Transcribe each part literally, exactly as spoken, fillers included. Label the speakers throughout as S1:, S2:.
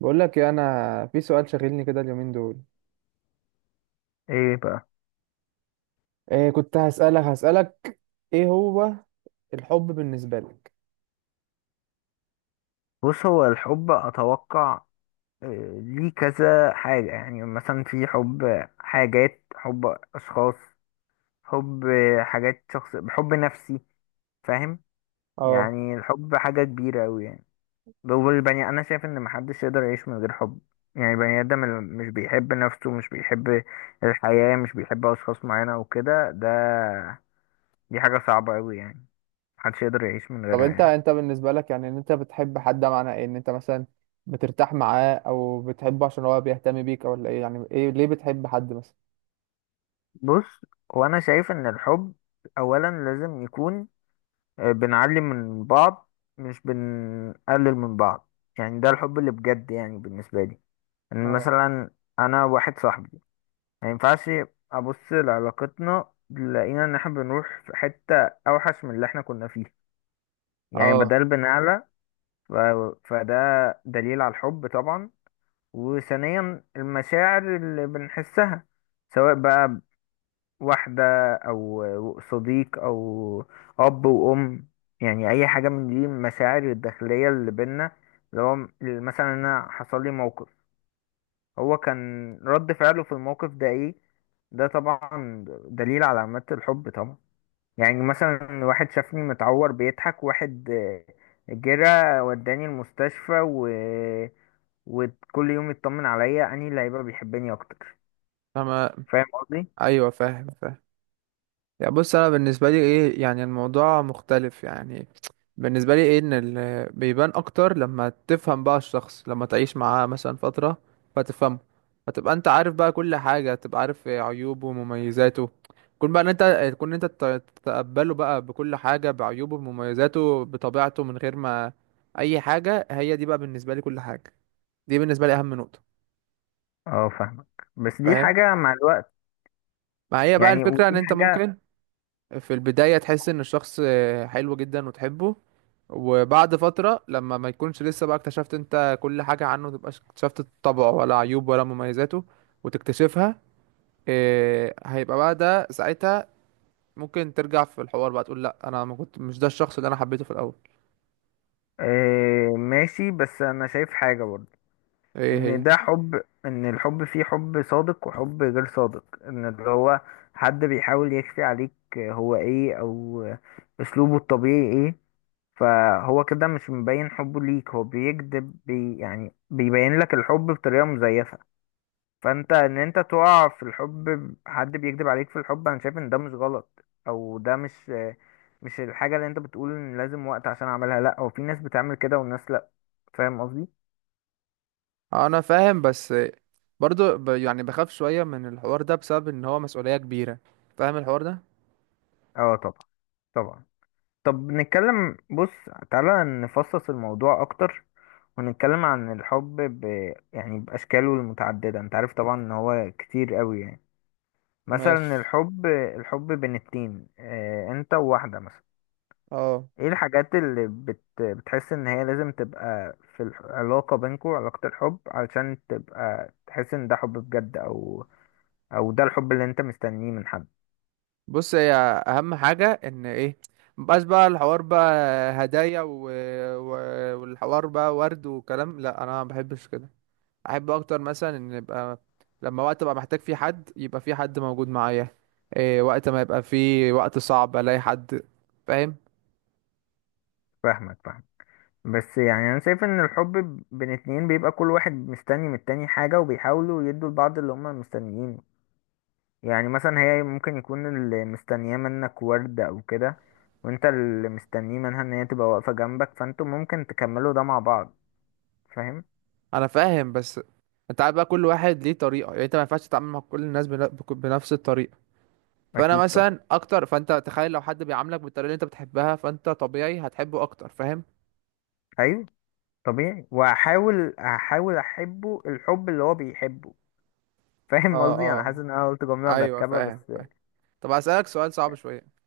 S1: بقول لك إيه، انا في سؤال شاغلني كده اليومين دول.
S2: ايه بقى؟
S1: إيه، كنت هسألك هسألك؟ ايه هو الحب بالنسبة لك؟
S2: بص، هو الحب اتوقع آه، ليه كذا حاجة. يعني مثلا في حب حاجات، حب اشخاص، حب حاجات شخص، حب نفسي. فاهم؟
S1: اه.
S2: يعني الحب حاجة كبيرة اوي يعني. هو البني، انا شايف ان محدش يقدر يعيش من غير حب. يعني البني ادم اللي مش بيحب نفسه، مش بيحب الحياة، مش بيحب اشخاص معينة وكده، ده دي حاجة صعبة اوي يعني. محدش يقدر يعيش من
S1: طب
S2: غيرها
S1: انت
S2: يعني.
S1: انت بالنسبة لك، يعني ان انت بتحب حد، ده معناه ايه؟ ان انت مثلا بترتاح معاه او بتحبه عشان هو بيهتم بيك، او ولا ايه؟ يعني ايه ليه بتحب حد مثلا؟
S2: بص، وانا شايف ان الحب اولا لازم يكون آه، بنعلي من بعض، مش بنقلل من بعض. يعني ده الحب اللي بجد يعني بالنسبة لي. ان
S1: اه.
S2: مثلا انا واحد صاحبي ما ينفعش ابص لعلاقتنا لقينا ان احنا بنروح في حتة اوحش من اللي احنا كنا فيه، يعني
S1: اه.
S2: بدل بنعلى. ف... فده دليل على الحب طبعا. وثانيا المشاعر اللي بنحسها، سواء بقى واحدة أو صديق أو أب وأم، يعني أي حاجة من دي. المشاعر الداخلية اللي بينا، اللي هو مثلا أنا حصل لي موقف، هو كان رد فعله في الموقف ده إيه؟ ده طبعا دليل على علامات الحب طبعا. يعني مثلا واحد شافني متعور بيضحك، واحد آه، جرى وداني المستشفى و... وكل يوم يطمن عليا، أنهي اللي هيبقى بيحبني أكتر؟
S1: تمام.
S2: فاهم قصدي؟
S1: ايوه، فاهم فاهم. يعني بص، انا بالنسبه لي ايه، يعني الموضوع مختلف يعني. بالنسبه لي ايه، ان ال- بيبان اكتر لما تفهم بقى الشخص، لما تعيش معاه مثلا فتره فتفهمه، فتبقى انت عارف بقى كل حاجه، تبقى عارف عيوبه ومميزاته. كون بقى ان انت تكون، انت تت- تتقبله بقى بكل حاجه، بعيوبه بمميزاته بطبيعته، من غير ما اي حاجه. هي دي بقى بالنسبه لي كل حاجه، دي بالنسبه لي اهم نقطه.
S2: اه فاهمك، بس دي
S1: فاهم؟
S2: حاجة مع الوقت.
S1: ما هي بقى
S2: يعني
S1: الفكره ان
S2: ودي
S1: انت
S2: حاجة
S1: ممكن في البداية تحس ان الشخص حلو جدا وتحبه. وبعد فترة، لما ما يكونش لسه بقى اكتشفت انت كل حاجة عنه، متبقاش اكتشفت طبعه ولا عيوب ولا مميزاته وتكتشفها، إيه هيبقى بقى ده ساعتها؟ ممكن ترجع في الحوار بقى تقول، لا انا ما كنت، مش ده الشخص اللي انا حبيته في الاول.
S2: آه، ماشي، بس أنا شايف حاجة برضه.
S1: ايه
S2: إن
S1: هي؟
S2: ده حب، إن الحب فيه حب صادق وحب غير صادق، إن اللي هو حد بيحاول يخفي عليك هو إيه، أو أسلوبه الطبيعي إيه، فهو كده مش مبين حبه ليك، هو بيكذب بي، يعني بيبين لك الحب بطريقة مزيفة. فانت ان انت تقع في الحب ب- حد بيكذب عليك في الحب، انا شايف ان ده مش غلط، او ده مش مش الحاجه اللي انت بتقول ان لازم وقت عشان اعملها. لا، هو في ناس بتعمل كده والناس لا. فاهم قصدي؟
S1: انا فاهم، بس برضو ب يعني بخاف شوية من الحوار ده، بسبب ان هو مسؤولية كبيرة. فاهم الحوار ده؟
S2: اه طبعا، طبعا. طب نتكلم، بص، تعالى نفصص الموضوع اكتر ونتكلم عن الحب ب... يعني باشكاله المتعدده. انت عارف طبعا ان هو كتير قوي يعني. مثلا
S1: ماشي.
S2: الحب، الحب بين اتنين، اه انت وواحده مثلا.
S1: اه،
S2: ايه الحاجات اللي بت... بتحس ان هي لازم تبقى في العلاقة بينكو، علاقة الحب، علشان تبقى تحس ان ده حب بجد، او او ده الحب اللي انت مستنيه من حد؟
S1: بص، هي اهم حاجه ان ايه، مبقاش بقى الحوار بقى هدايا و... و... والحوار بقى ورد وكلام، لا انا ما بحبش كده. احب اكتر مثلا ان يبقى لما وقت ابقى محتاج فيه حد، يبقى فيه حد موجود معايا. إيه وقت ما يبقى فيه وقت صعب الاقي حد. فاهم؟
S2: فاهمك، فاهم. بس يعني انا شايف ان الحب ب- بين اتنين بيبقى كل واحد مستني من التاني حاجة، وبيحاولوا يدوا لبعض اللي هما مستنيينه. يعني مثلا هي ممكن يكون اللي مستنياه منك وردة او كده، وانت اللي مستنيه منها ان هي تبقى واقفة جنبك، فانتوا ممكن تكملوا ده مع بعض. فاهم؟
S1: انا فاهم، بس انت عارف بقى كل واحد ليه طريقه. يعني انت ما ينفعش تتعامل مع كل الناس بن... بك- بنفس الطريقه. فانا
S2: اكيد طبعا،
S1: مثلا اكتر، فانت تخيل لو حد بيعاملك بالطريقه اللي انت بتحبها، فانت طبيعي هتحبه اكتر. فاهم؟
S2: ايوه. طبيعي، وهحاول هحاول احبه الحب اللي هو بيحبه. فاهم
S1: اه.
S2: قصدي؟ انا حاسس
S1: اه.
S2: ان انا قلت جمله
S1: ايوه،
S2: مركبه
S1: فاهم
S2: بس.
S1: فاهم طب هسألك سؤال صعب شوية.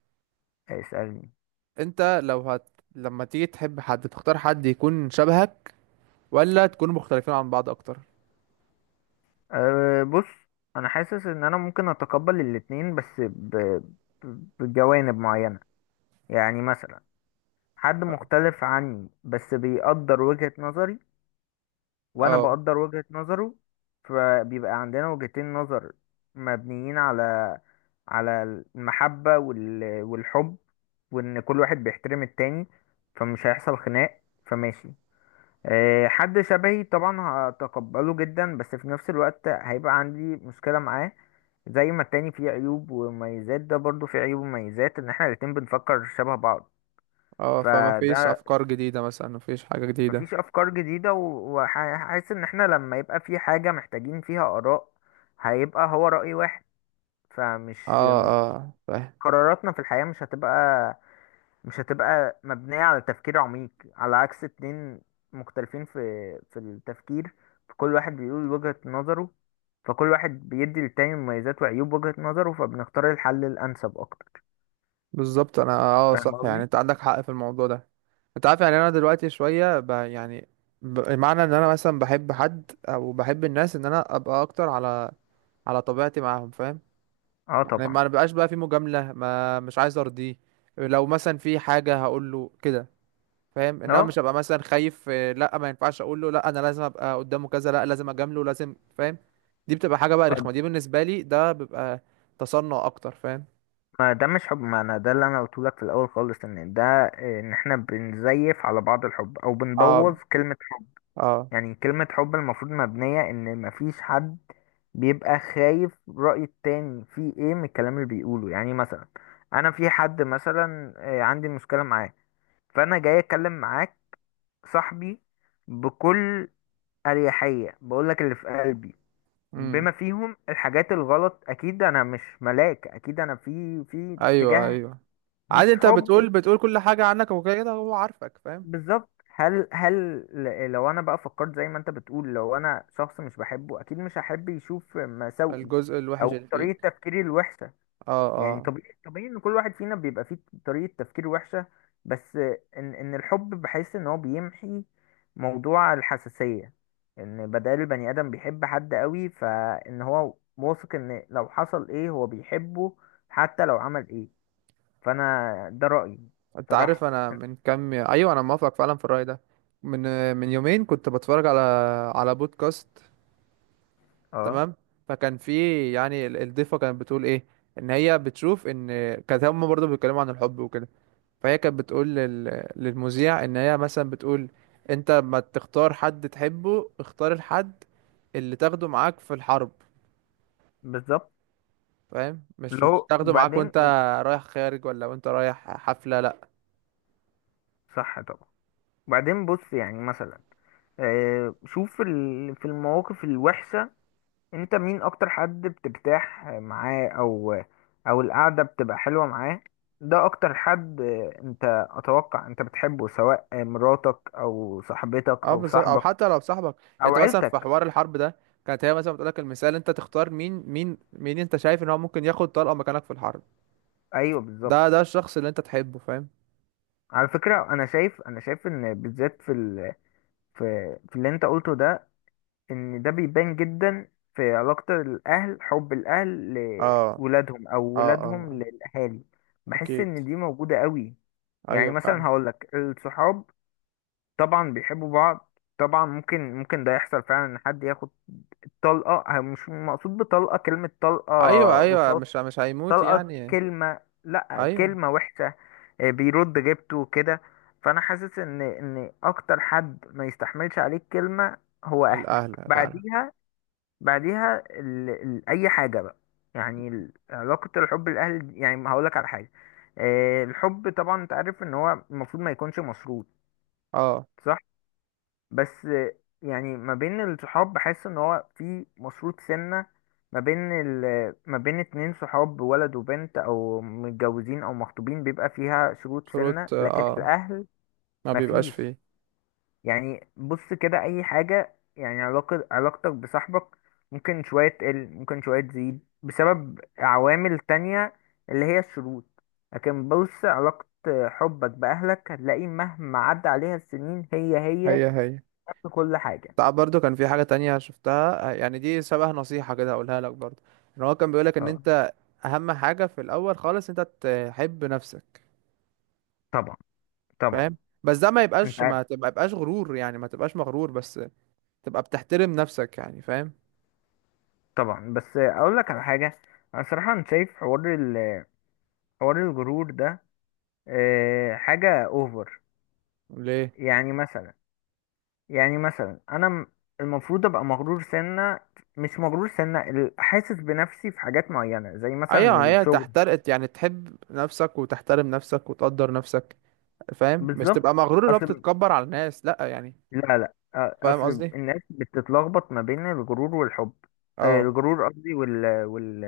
S2: اسالني.
S1: انت لو هت لما تيجي تحب حد، تختار حد يكون شبهك ولا تكونوا مختلفين عن بعض اكتر؟
S2: أه بص، انا حاسس ان انا ممكن اتقبل الاتنين، بس ب... ب- بجوانب معينه. يعني مثلا حد
S1: ف-
S2: مختلف عني بس بيقدر وجهة نظري، وانا
S1: اه.
S2: بقدر وجهة نظره، فبيبقى عندنا وجهتين نظر مبنيين على على المحبة وال... والحب، وان كل واحد بيحترم التاني، فمش هيحصل خناق، فماشي. آه، حد شبهي طبعا هتقبله جدا، بس في نفس الوقت هيبقى عندي مشكلة معاه. زي ما التاني فيه عيوب ومميزات، ده برضو فيه عيوب ومميزات ان احنا الاتنين بنفكر شبه بعض.
S1: اه، فما فيش
S2: فده
S1: افكار جديدة مثلا، ما فيش حاجة جديدة.
S2: مفيش افكار جديده، وحاسس ان احنا لما يبقى في حاجه محتاجين فيها اراء، هيبقى هو راي واحد،
S1: اه.
S2: فمش
S1: اه، فاهم.
S2: قراراتنا في الحياه مش هتبقى، مش هتبقى مبنيه على تفكير عميق، على عكس اتنين مختلفين في في التفكير، فكل واحد بيقول وجهه نظره، فكل واحد بيدي للتاني مميزات وعيوب وجهه نظره، فبنختار الحل الانسب اكتر.
S1: بالظبط، انا اه
S2: فاهم
S1: صح، يعني
S2: قصدي؟
S1: انت عندك حق في الموضوع ده. انت عارف، يعني انا دلوقتي شوية ب... يعني ب... معنى ان انا مثلا بحب حد او بحب الناس، ان انا ابقى اكتر على على طبيعتي معاهم. فاهم؟
S2: اه
S1: يعني
S2: طبعا.
S1: ما بقاش بقى في مجاملة، ما مش عايز ارضيه. لو مثلا في حاجة هقول له كده. فاهم؟ انما مش
S2: اه،
S1: هبقى مثلا خايف آه، لا ما ينفعش اقول له، لا انا لازم ابقى قدامه كذا، لا لازم اجامله لازم. فاهم؟ دي بتبقى حاجة بقى رخمة، دي بالنسبة لي ده بيبقى تصنع اكتر. فاهم؟
S2: ما ده مش حب. ما انا ده اللي انا قلت لك في الاول خالص، ان ده ان احنا بنزيف على بعض الحب، او بنبوظ
S1: اه.
S2: كلمة حب.
S1: اه.
S2: يعني كلمة حب المفروض مبنية ان مفيش حد بيبقى خايف رأي التاني في ايه من الكلام اللي بيقوله. يعني مثلا انا في حد مثلا آه، عندي مشكلة معاه، فانا جاي اتكلم معاك، صاحبي، بكل اريحية، بقولك اللي في قلبي
S1: امم
S2: بما فيهم الحاجات الغلط. اكيد انا مش ملاك، اكيد انا في في
S1: ايوه.
S2: اتجاه
S1: ايوه. عادي،
S2: مش
S1: انت
S2: حب.
S1: بتقول بتقول كل حاجة عنك وكده هو عارفك. فاهم؟
S2: بالظبط. هل هل ل- لو انا بقى فكرت زي ما انت بتقول، لو انا شخص مش بحبه اكيد مش هحب يشوف مساوئي،
S1: الجزء الوحش
S2: او
S1: اللي فيك.
S2: طريقة تفكيري الوحشة.
S1: اه.
S2: يعني
S1: آه.
S2: طبيعي، طبيعي ان كل واحد فينا بيبقى فيه طريقة تفكير وحشة، بس ان ان الحب بحس ان هو بيمحي موضوع الحساسية، ان بدل البني ادم بيحب حد قوي، فان هو واثق ان لو حصل ايه هو بيحبه حتى لو عمل ايه. فانا ده رأيي
S1: انت عارف،
S2: صراحة.
S1: انا من كام، ايوه انا موافق فعلا في الرأي ده. من من يومين كنت بتفرج على على بودكاست.
S2: اه
S1: تمام. فكان في، يعني ال- الضيفة كانت بتقول ايه، ان هي بتشوف ان كانت هم برضه بيتكلموا عن الحب وكده. فهي كانت بتقول لل... للمذيع، ان هي مثلا بتقول انت ما تختار حد تحبه، اختار الحد اللي تاخده معاك في الحرب.
S2: بالظبط.
S1: فاهم؟ مش مش
S2: لو
S1: تاخده معاك
S2: وبعدين،
S1: وانت رايح خارج، ولا وانت رايح حفلة. لا.
S2: صح طبعا. وبعدين بص، يعني مثلا آه، شوف ال- في المواقف الوحشة، انت مين اكتر حد بترتاح معاه، او او القعدة بتبقى حلوة معاه؟ ده اكتر حد آه، انت اتوقع انت بتحبه، سواء آه، مراتك او صاحبتك
S1: اه
S2: او
S1: بالظبط، او
S2: صاحبك
S1: حتى لو صاحبك.
S2: او
S1: انت مثلا في
S2: عيلتك.
S1: حوار الحرب ده، كانت هي مثلا بتقولك المثال، انت تختار مين، مين مين انت شايف ان هو ممكن ياخد طلقة مكانك في الحرب.
S2: ايوه بالظبط.
S1: ده ده الشخص اللي انت تحبه. فاهم؟
S2: على فكرة، انا شايف، انا شايف ان بالذات في ال... في في اللي انت قلته ده، ان ده بيبان جدا في علاقة الاهل، حب الاهل
S1: اه.
S2: لولادهم او
S1: اه. اه.
S2: ولادهم
S1: آه.
S2: للاهالي. بحس
S1: اكيد.
S2: ان دي موجودة قوي. يعني
S1: ايوه
S2: مثلا
S1: فعلا.
S2: هقولك الصحاب طبعا بيحبوا بعض. طبعا ممكن، ممكن ده يحصل فعلا، ان حد ياخد طلقة. أه، مش مقصود بطلقة كلمة طلقة
S1: ايوه، ايوه،
S2: رصاص،
S1: مش مش هيموت
S2: طلقة
S1: يعني.
S2: كلمة، لا،
S1: ايوه.
S2: كلمة وحشة. أه، بيرد جبته كده. فانا حاسس ان ان اكتر حد ما يستحملش عليك كلمة هو اهلك.
S1: الاهل فعلا.
S2: بعديها، بعديها ال... ال... اي حاجه بقى. يعني ال- علاقه الحب الاهل، يعني هقول لك على حاجه. آه، الحب طبعا انت عارف ان هو المفروض ما يكونش مشروط.
S1: اه،
S2: صح. بس آه، يعني ما بين الصحاب بحس ان هو في مشروط سنه، ما بين ال... ما بين اتنين صحاب، ولد وبنت او متجوزين او مخطوبين، بيبقى فيها شروط سنه.
S1: شروط،
S2: لكن
S1: اه
S2: الاهل
S1: ما
S2: ما
S1: بيبقاش
S2: فيش.
S1: فيه.
S2: يعني بص كده، اي حاجة يعني علاقة، علاقتك بصاحبك ممكن شوية تقل، ممكن شوية تزيد بسبب عوامل تانية، اللي هي الشروط. لكن بص، علاقة حبك بأهلك هتلاقي مهما عدى عليها السنين هي هي،
S1: هي هي.
S2: نفس كل حاجة.
S1: تعب برضو كان في حاجة تانية شفتها، يعني دي شبه نصيحة كده هقولها لك برضو. ان هو كان بيقولك ان
S2: اه
S1: انت اهم حاجه في الاول خالص، انت تحب نفسك.
S2: طبعا، طبعا.
S1: فاهم؟ بس ده ما
S2: انت
S1: يبقاش
S2: عارف
S1: ما تبقى يبقاش غرور، يعني ما تبقاش مغرور بس، تبقى بتحترم نفسك يعني. فاهم؟
S2: طبعا، بس اقول لك على حاجة. انا صراحة انا شايف حوار ال- حوار الغرور ده آه، حاجة اوفر.
S1: ليه؟
S2: يعني مثلا، يعني مثلا انا م- المفروض ابقى مغرور سنة، مش مغرور سنة ال- حاسس بنفسي في حاجات معينة زي مثلا
S1: ايوه، هي
S2: الشغل.
S1: تحترق، يعني تحب نفسك وتحترم نفسك وتقدر نفسك. فاهم؟ مش
S2: بالظبط.
S1: تبقى مغرور اللي هو
S2: اصل،
S1: بتتكبر على الناس، لا يعني.
S2: لا لا أ-
S1: فاهم
S2: اصل
S1: قصدي؟
S2: الناس بتتلخبط ما بين الغرور والحب. آه،
S1: اه.
S2: الغرور قصدي، وال وال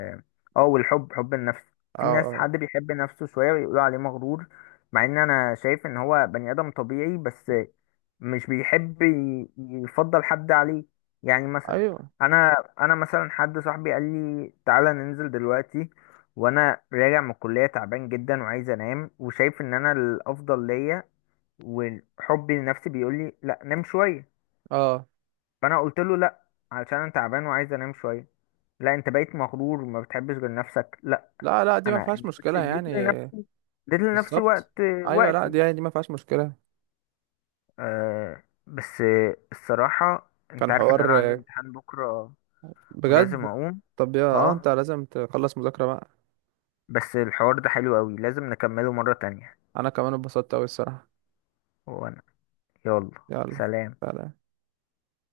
S2: اه والحب حب النفس.
S1: اه.
S2: في ناس،
S1: اه.
S2: حد بيحب نفسه شوية ويقولوا عليه مغرور، مع ان انا شايف ان هو بني ادم طبيعي، بس مش بيحب ي- يفضل حد عليه. يعني مثلا
S1: ايوه.
S2: انا، انا مثلا حد صاحبي قال لي تعالى ننزل دلوقتي، وانا راجع من الكلية تعبان جدا وعايز انام، وشايف ان انا الافضل ليا وحبي لنفسي بيقول لي لا نام شويه.
S1: اه.
S2: فانا قلت له لا، علشان انا تعبان وعايز انام شويه. لا انت بقيت مغرور وما بتحبش غير نفسك. لا،
S1: لا لا، دي ما
S2: انا
S1: فيهاش
S2: انا بس
S1: مشكله
S2: اديت
S1: يعني.
S2: لنفسي، اديت لنفسي
S1: بالظبط.
S2: وقت،
S1: ايوه، لا
S2: وقتي.
S1: دي يعني دي ما فيهاش مشكله.
S2: آه، بس الصراحه انت
S1: كان
S2: عارف ان انا
S1: حوار
S2: عندي امتحان بكره ولازم
S1: بجد.
S2: اقوم.
S1: طب يا اه
S2: اه
S1: انت لازم تخلص مذاكرة بقى.
S2: بس الحوار ده حلو قوي، لازم نكمله مره تانية.
S1: انا كمان اتبسطت اوي الصراحة.
S2: وانا يلا.
S1: يلا.
S2: سلام.
S1: سلام.